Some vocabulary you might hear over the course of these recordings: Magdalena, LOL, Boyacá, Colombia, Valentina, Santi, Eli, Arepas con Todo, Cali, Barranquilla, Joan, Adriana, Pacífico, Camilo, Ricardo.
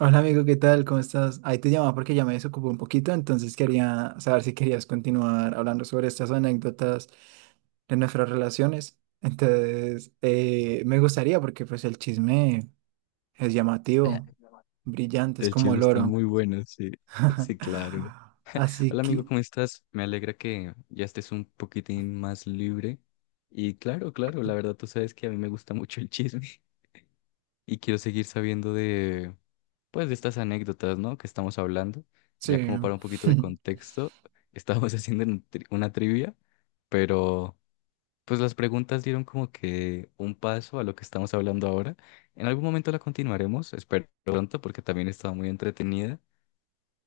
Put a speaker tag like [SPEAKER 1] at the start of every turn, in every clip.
[SPEAKER 1] Hola amigo, ¿qué tal? ¿Cómo estás? Ahí te llamaba porque ya me desocupé un poquito, entonces quería saber si querías continuar hablando sobre estas anécdotas de nuestras relaciones. Entonces, me gustaría porque pues el chisme es llamativo, brillante, es
[SPEAKER 2] El
[SPEAKER 1] como
[SPEAKER 2] chisme
[SPEAKER 1] el
[SPEAKER 2] está
[SPEAKER 1] oro.
[SPEAKER 2] muy bueno, sí. Sí, claro.
[SPEAKER 1] Así
[SPEAKER 2] Hola amigo,
[SPEAKER 1] que,
[SPEAKER 2] ¿cómo estás? Me alegra que ya estés un poquitín más libre. Y claro, claro, la verdad tú sabes que a mí me gusta mucho el chisme y quiero seguir sabiendo de, pues, de estas anécdotas, ¿no? Que estamos hablando. Ya
[SPEAKER 1] sí.
[SPEAKER 2] como para un poquito de contexto, estábamos haciendo una una trivia, pero pues las preguntas dieron como que un paso a lo que estamos hablando ahora. En algún momento la continuaremos, espero pronto, porque también estaba muy entretenida.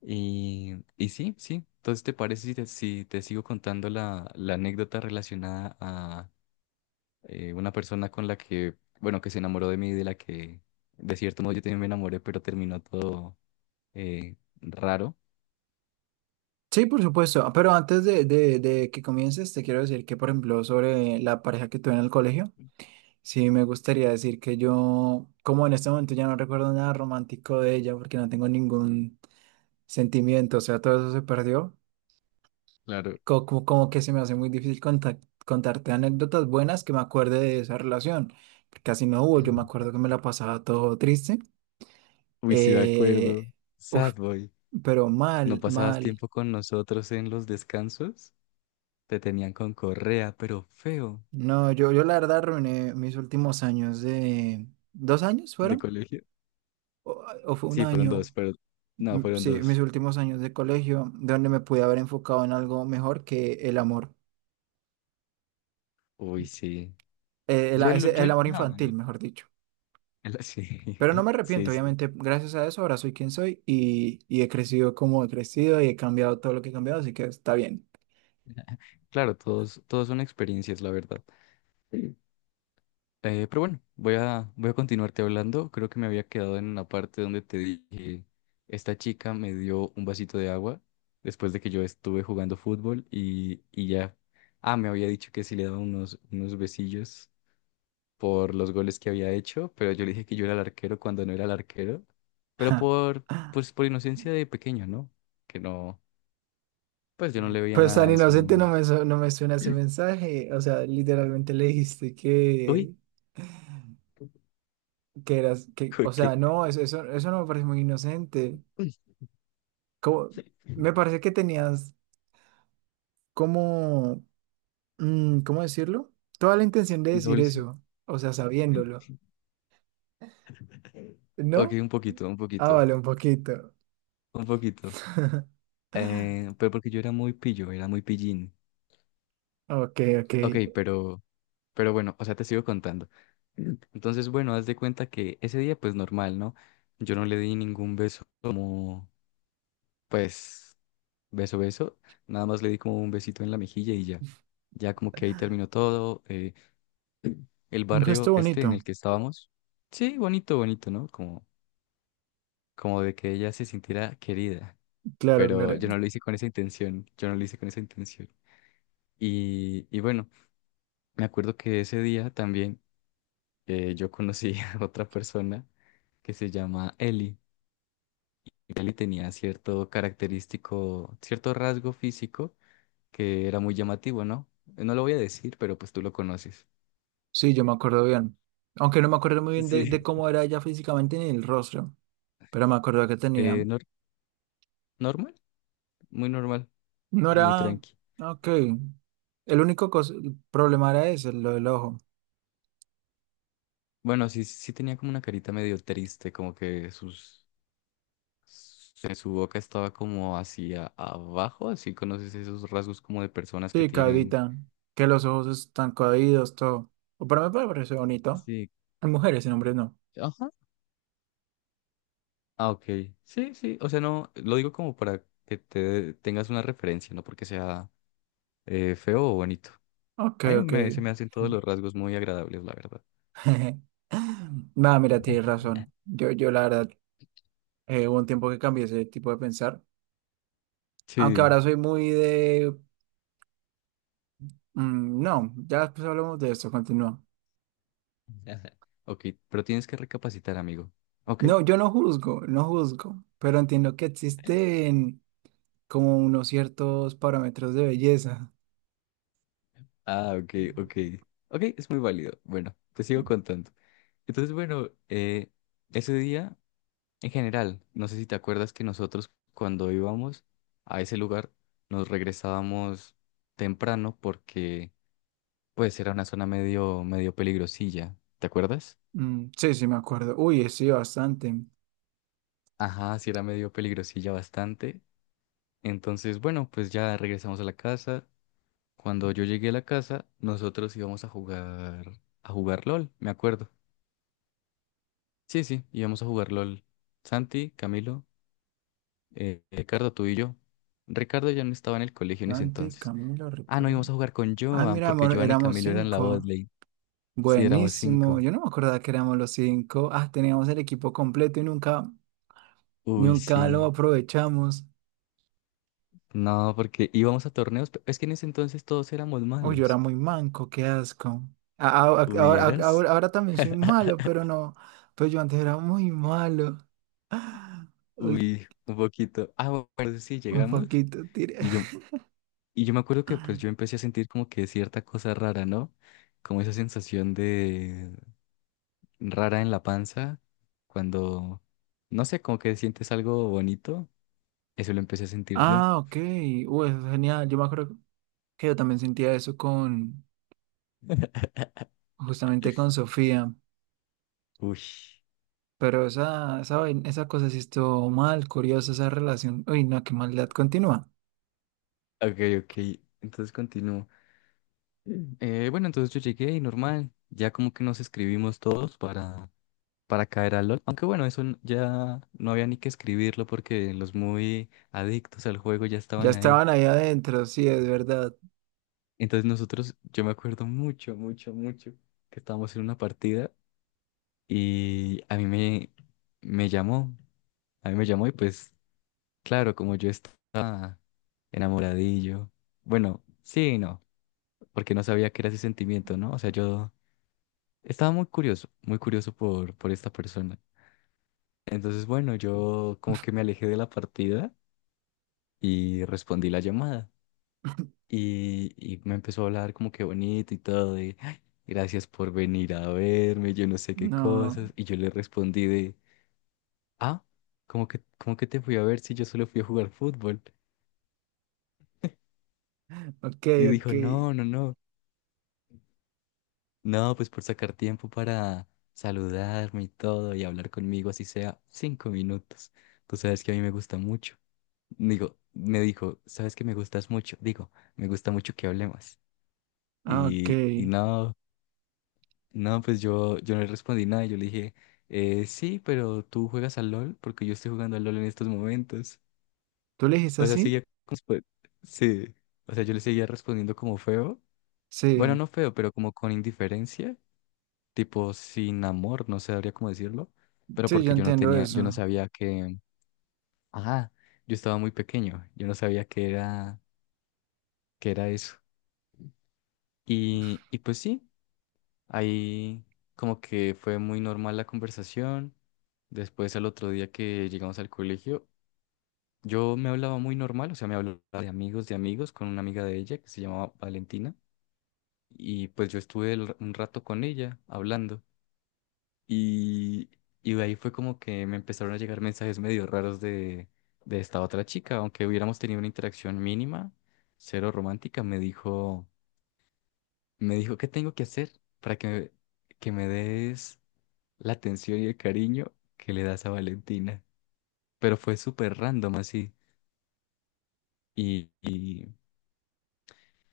[SPEAKER 2] Y sí, sí. Entonces, ¿te parece si te sigo contando la anécdota relacionada a una persona con la que, bueno, que se enamoró de mí, de la que, de cierto modo, yo también me enamoré, pero terminó todo eh, raro?
[SPEAKER 1] Sí, por supuesto. Ah, pero antes de que comiences, te quiero decir que, por ejemplo, sobre la pareja que tuve en el colegio. Sí, me gustaría decir que yo, como en este momento ya no recuerdo nada romántico de ella porque no tengo ningún sentimiento, o sea, todo eso se perdió,
[SPEAKER 2] Claro.
[SPEAKER 1] como que se me hace muy difícil contarte anécdotas buenas que me acuerde de esa relación, porque casi no hubo, yo me acuerdo que me la pasaba todo triste,
[SPEAKER 2] Uy, sí, me acuerdo.
[SPEAKER 1] eh, uf,
[SPEAKER 2] Sad boy.
[SPEAKER 1] pero
[SPEAKER 2] ¿No
[SPEAKER 1] mal,
[SPEAKER 2] pasabas
[SPEAKER 1] mal.
[SPEAKER 2] tiempo con nosotros en los descansos? Te tenían con correa, pero feo,
[SPEAKER 1] No, yo la verdad arruiné mis últimos años de... ¿2 años
[SPEAKER 2] de
[SPEAKER 1] fueron?
[SPEAKER 2] colegio.
[SPEAKER 1] ¿O o fue un
[SPEAKER 2] Sí, fueron dos,
[SPEAKER 1] año?
[SPEAKER 2] pero no,
[SPEAKER 1] Mm,
[SPEAKER 2] fueron
[SPEAKER 1] sí, mis
[SPEAKER 2] dos.
[SPEAKER 1] últimos años de colegio, donde me pude haber enfocado en algo mejor que el amor,
[SPEAKER 2] Uy, sí. Yo, lo- yo,
[SPEAKER 1] el amor
[SPEAKER 2] no, yo,
[SPEAKER 1] infantil, mejor dicho.
[SPEAKER 2] Sí,
[SPEAKER 1] Pero no me arrepiento,
[SPEAKER 2] sí, sí.
[SPEAKER 1] obviamente, gracias a eso ahora soy quien soy y he crecido como he crecido y he cambiado todo lo que he cambiado, así que está bien.
[SPEAKER 2] Claro, todos, todos son experiencias, la verdad. Sí. Pero bueno, voy a continuarte hablando. Creo que me había quedado en una parte donde te dije, esta chica me dio un vasito de agua después de que yo estuve jugando fútbol y ya. Ah, me había dicho que sí le daba unos besillos por los goles que había hecho, pero yo le dije que yo era el arquero cuando no era el arquero, pero por, pues, por inocencia de pequeño, ¿no? Que no, pues yo no le veía
[SPEAKER 1] Pues
[SPEAKER 2] nada
[SPEAKER 1] tan
[SPEAKER 2] a eso.
[SPEAKER 1] inocente no no me suena ese mensaje, o sea, literalmente le dijiste
[SPEAKER 2] Uy,
[SPEAKER 1] que, eras, que,
[SPEAKER 2] uy,
[SPEAKER 1] o
[SPEAKER 2] ¿qué?
[SPEAKER 1] sea, no, eso no me parece muy inocente.
[SPEAKER 2] Uy,
[SPEAKER 1] Como, me parece que tenías como ¿cómo decirlo? Toda la intención de decir
[SPEAKER 2] doble sí.
[SPEAKER 1] eso, o sea, sabiéndolo,
[SPEAKER 2] Ok,
[SPEAKER 1] ¿no?
[SPEAKER 2] un poquito, un
[SPEAKER 1] Ah,
[SPEAKER 2] poquito,
[SPEAKER 1] vale, un poquito.
[SPEAKER 2] un poquito. Pero porque yo era muy pillo, era muy pillín.
[SPEAKER 1] Ok, ok.
[SPEAKER 2] Ok, pero bueno, o sea, te sigo contando. Entonces, bueno, haz de cuenta que ese día, pues normal, ¿no? Yo no le di ningún beso como, pues, beso, beso. Nada más le di como un besito en la mejilla y ya. Ya como que ahí terminó todo. El
[SPEAKER 1] Un gesto
[SPEAKER 2] barrio este
[SPEAKER 1] bonito.
[SPEAKER 2] en el que estábamos. Sí, bonito, bonito, ¿no? Como, como de que ella se sintiera querida.
[SPEAKER 1] Claro,
[SPEAKER 2] Pero
[SPEAKER 1] claro.
[SPEAKER 2] yo no lo hice con esa intención, yo no lo hice con esa intención. Y bueno, me acuerdo que ese día también yo conocí a otra persona que se llama Eli. Eli tenía cierto característico, cierto rasgo físico que era muy llamativo, ¿no? No lo voy a decir, pero pues tú lo conoces.
[SPEAKER 1] Sí, yo me acuerdo bien. Aunque no me acuerdo muy bien de,
[SPEAKER 2] Sí.
[SPEAKER 1] de cómo era ella físicamente ni el rostro, pero me acuerdo que tenía.
[SPEAKER 2] Eh, nor- Normal, muy normal,
[SPEAKER 1] No
[SPEAKER 2] muy
[SPEAKER 1] era...
[SPEAKER 2] tranqui.
[SPEAKER 1] Ok. El único el problema era ese, lo del ojo.
[SPEAKER 2] Bueno, sí, sí tenía como una carita medio triste, como que sus su boca estaba como hacia abajo, así conoces esos rasgos como de personas que
[SPEAKER 1] Sí,
[SPEAKER 2] tienen...
[SPEAKER 1] caídita. Que los ojos están caídos, todo. O para mí me parece bonito.
[SPEAKER 2] Sí,
[SPEAKER 1] En mujeres, en hombres no.
[SPEAKER 2] ajá. Ah, ok. Sí, sí. O sea, no, lo digo como para que te tengas una referencia, no porque sea feo o bonito.
[SPEAKER 1] Ok, ok.
[SPEAKER 2] Se me hacen todos los rasgos muy agradables, la verdad.
[SPEAKER 1] Nada, mira, tienes razón. Yo la verdad, hubo un tiempo que cambié ese tipo de pensar. Aunque
[SPEAKER 2] Sí.
[SPEAKER 1] ahora soy muy de... no, ya después hablamos de esto, continúa.
[SPEAKER 2] Ok, pero tienes que recapacitar, amigo. Ok.
[SPEAKER 1] No, yo no juzgo, no juzgo, pero entiendo que existen como unos ciertos parámetros de belleza.
[SPEAKER 2] Ah, ok, ok. Ok, es muy válido. Bueno, te sigo contando. Entonces, bueno, ese día... En general, no sé si te acuerdas que nosotros cuando íbamos a ese lugar nos regresábamos temprano porque pues era una zona medio, medio peligrosilla, ¿te acuerdas?
[SPEAKER 1] Mm, sí, sí, me acuerdo. Uy, sí, bastante.
[SPEAKER 2] Ajá, sí era medio peligrosilla bastante. Entonces, bueno, pues ya regresamos a la casa. Cuando yo llegué a la casa, nosotros íbamos a jugar LOL, me acuerdo. Sí, sí, íbamos a jugar LOL. Santi, Camilo, Ricardo, tú y yo. Ricardo ya no estaba en el colegio en ese
[SPEAKER 1] Dante,
[SPEAKER 2] entonces.
[SPEAKER 1] Camilo,
[SPEAKER 2] Ah, no,
[SPEAKER 1] Ricardo.
[SPEAKER 2] íbamos a jugar con
[SPEAKER 1] Ah,
[SPEAKER 2] Joan,
[SPEAKER 1] mira,
[SPEAKER 2] porque
[SPEAKER 1] amor,
[SPEAKER 2] Joan y
[SPEAKER 1] éramos
[SPEAKER 2] Camilo eran la
[SPEAKER 1] cinco.
[SPEAKER 2] botlane. Sí, éramos
[SPEAKER 1] Buenísimo.
[SPEAKER 2] cinco.
[SPEAKER 1] Yo no me acordaba que éramos los cinco. Ah, teníamos el equipo completo y nunca,
[SPEAKER 2] Uy,
[SPEAKER 1] nunca lo
[SPEAKER 2] sí.
[SPEAKER 1] aprovechamos.
[SPEAKER 2] No, porque íbamos a torneos. Es que en ese entonces todos éramos
[SPEAKER 1] Uy, yo era
[SPEAKER 2] malos.
[SPEAKER 1] muy manco, qué asco. A- a- a- Ahora, a-
[SPEAKER 2] ¿Hubieras?
[SPEAKER 1] ahora, ahora también soy malo, pero no. Pues yo antes era muy malo. Uy,
[SPEAKER 2] Uy, un poquito. Ah, bueno, sí,
[SPEAKER 1] un
[SPEAKER 2] llegamos.
[SPEAKER 1] poquito tiré.
[SPEAKER 2] Y yo, y yo me acuerdo que pues yo empecé a sentir como que cierta cosa rara, ¿no? Como esa sensación de rara en la panza, cuando, no sé, como que sientes algo bonito. Eso lo empecé a sentir yo.
[SPEAKER 1] Ah, ok. Uy, eso es genial. Yo me acuerdo que yo también sentía eso con, justamente con Sofía.
[SPEAKER 2] Uy.
[SPEAKER 1] Pero esa, esa cosa sí estuvo mal, curiosa esa relación. Uy, no, qué maldad. Continúa.
[SPEAKER 2] Ok, ok. Entonces continúo. Bueno, entonces yo llegué y normal, ya como que nos escribimos todos para caer al LOL. Aunque bueno, ya no había ni que escribirlo porque los muy adictos al juego ya
[SPEAKER 1] Ya
[SPEAKER 2] estaban ahí.
[SPEAKER 1] estaban ahí adentro, sí, es verdad.
[SPEAKER 2] Entonces nosotros, yo me acuerdo mucho, mucho, mucho que estábamos en una partida y me llamó, a mí me llamó y pues claro, como yo estaba enamoradillo, bueno, sí, y no, porque no sabía que era ese sentimiento, ¿no? O sea, yo... Estaba muy curioso por esta persona. Entonces, bueno, yo como que me alejé de la partida y respondí la llamada. Y me empezó a hablar como que bonito y todo, de "Ay, gracias por venir a verme, yo no sé qué
[SPEAKER 1] No,
[SPEAKER 2] cosas". Y yo le respondí de, ah, como que te fui a ver si yo solo fui a jugar fútbol.
[SPEAKER 1] ok,
[SPEAKER 2] Y
[SPEAKER 1] ok,
[SPEAKER 2] dijo, no, no, no, no, pues por sacar tiempo para saludarme y todo y hablar conmigo, así sea 5 minutos. Tú sabes que a mí me gusta mucho. Digo, me dijo, ¿sabes que me gustas mucho? Digo, me gusta mucho que hablemos.
[SPEAKER 1] ah, ok.
[SPEAKER 2] Y, y no, no, pues yo no le respondí nada. Yo le dije, sí, pero tú juegas al LOL porque yo estoy jugando al LOL en estos momentos.
[SPEAKER 1] ¿Tú le dijiste
[SPEAKER 2] O sea,
[SPEAKER 1] así?
[SPEAKER 2] seguía como, pues, sí. O sea, yo le seguía respondiendo como feo. Bueno,
[SPEAKER 1] Sí,
[SPEAKER 2] no feo, pero como con indiferencia, tipo sin amor, no sabría cómo decirlo. Pero
[SPEAKER 1] sí, yo
[SPEAKER 2] porque yo no
[SPEAKER 1] entiendo
[SPEAKER 2] tenía, yo no
[SPEAKER 1] eso.
[SPEAKER 2] sabía que, ajá, yo estaba muy pequeño. Yo no sabía que era eso. Y pues sí, ahí como que fue muy normal la conversación. Después al otro día que llegamos al colegio, yo me hablaba muy normal, o sea, me hablaba de amigos, con una amiga de ella que se llamaba Valentina. Y pues yo estuve un rato con ella hablando. Y, y de ahí fue como que me empezaron a llegar mensajes medio raros de esta otra chica, aunque hubiéramos tenido una interacción mínima, cero romántica, me dijo... Me dijo, ¿qué tengo que hacer para que, que me des la atención y el cariño que le das a Valentina? Pero fue súper random así. Y, y,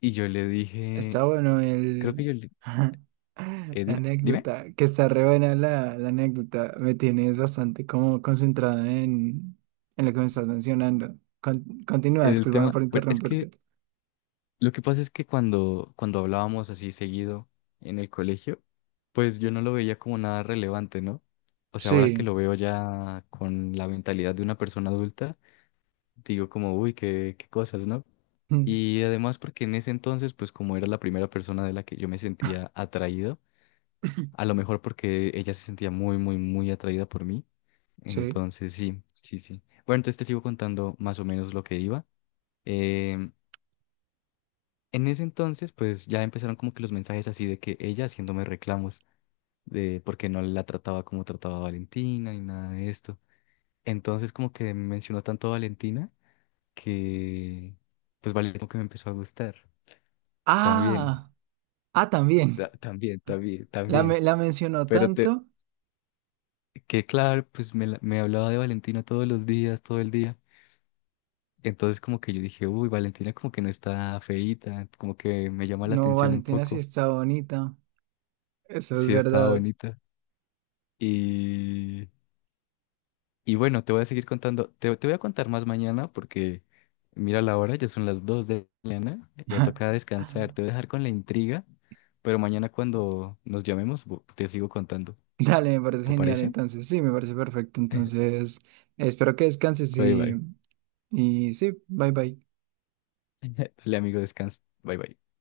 [SPEAKER 2] y yo le
[SPEAKER 1] Está
[SPEAKER 2] dije,
[SPEAKER 1] bueno
[SPEAKER 2] creo que
[SPEAKER 1] el...
[SPEAKER 2] yo le...
[SPEAKER 1] La
[SPEAKER 2] Dime, dime,
[SPEAKER 1] anécdota, que está re buena la, la anécdota. Me tienes bastante como concentrado en lo que me estás mencionando. Continúa,
[SPEAKER 2] en el
[SPEAKER 1] discúlpame
[SPEAKER 2] tema...
[SPEAKER 1] por
[SPEAKER 2] Bueno, es que
[SPEAKER 1] interrumpirte.
[SPEAKER 2] lo que pasa es que cuando hablábamos así seguido en el colegio, pues yo no lo veía como nada relevante, ¿no? O sea, ahora que
[SPEAKER 1] Sí,
[SPEAKER 2] lo veo ya con la mentalidad de una persona adulta, digo como, uy, qué, qué cosas, ¿no? Y además porque en ese entonces, pues como era la primera persona de la que yo me sentía atraído, a lo mejor porque ella se sentía muy, muy, muy atraída por mí.
[SPEAKER 1] sí.
[SPEAKER 2] Entonces, sí, sí, sí. Bueno, entonces te sigo contando más o menos lo que iba. Em, en ese entonces, pues ya empezaron como que los mensajes así de que ella haciéndome reclamos de por qué no la trataba como trataba a Valentina ni nada de esto. Entonces como que mencionó tanto a Valentina que pues Valentina como que me empezó a gustar también.
[SPEAKER 1] Ah, ah, también.
[SPEAKER 2] También, también,
[SPEAKER 1] La,
[SPEAKER 2] también.
[SPEAKER 1] la mencionó
[SPEAKER 2] Pero te,
[SPEAKER 1] tanto.
[SPEAKER 2] que claro, me hablaba de Valentina todos los días, todo el día. Entonces como que yo dije, uy, Valentina como que no está feíta, como que me llama la
[SPEAKER 1] No,
[SPEAKER 2] atención un
[SPEAKER 1] Valentina sí
[SPEAKER 2] poco.
[SPEAKER 1] está bonita. Eso es
[SPEAKER 2] Sí, estaba
[SPEAKER 1] verdad.
[SPEAKER 2] bonita. Y, y bueno, te voy a seguir contando, te voy a contar más mañana porque mira la hora, ya son las 2 de la mañana, ya toca descansar, te voy a dejar con la intriga, pero mañana cuando nos llamemos te sigo contando,
[SPEAKER 1] Dale, me parece
[SPEAKER 2] ¿te
[SPEAKER 1] genial.
[SPEAKER 2] parece?
[SPEAKER 1] Entonces, sí, me parece perfecto. Entonces, espero que descanses
[SPEAKER 2] Bye, bye.
[SPEAKER 1] y sí, bye bye.
[SPEAKER 2] Dale, amigo, descansa. Bye, bye.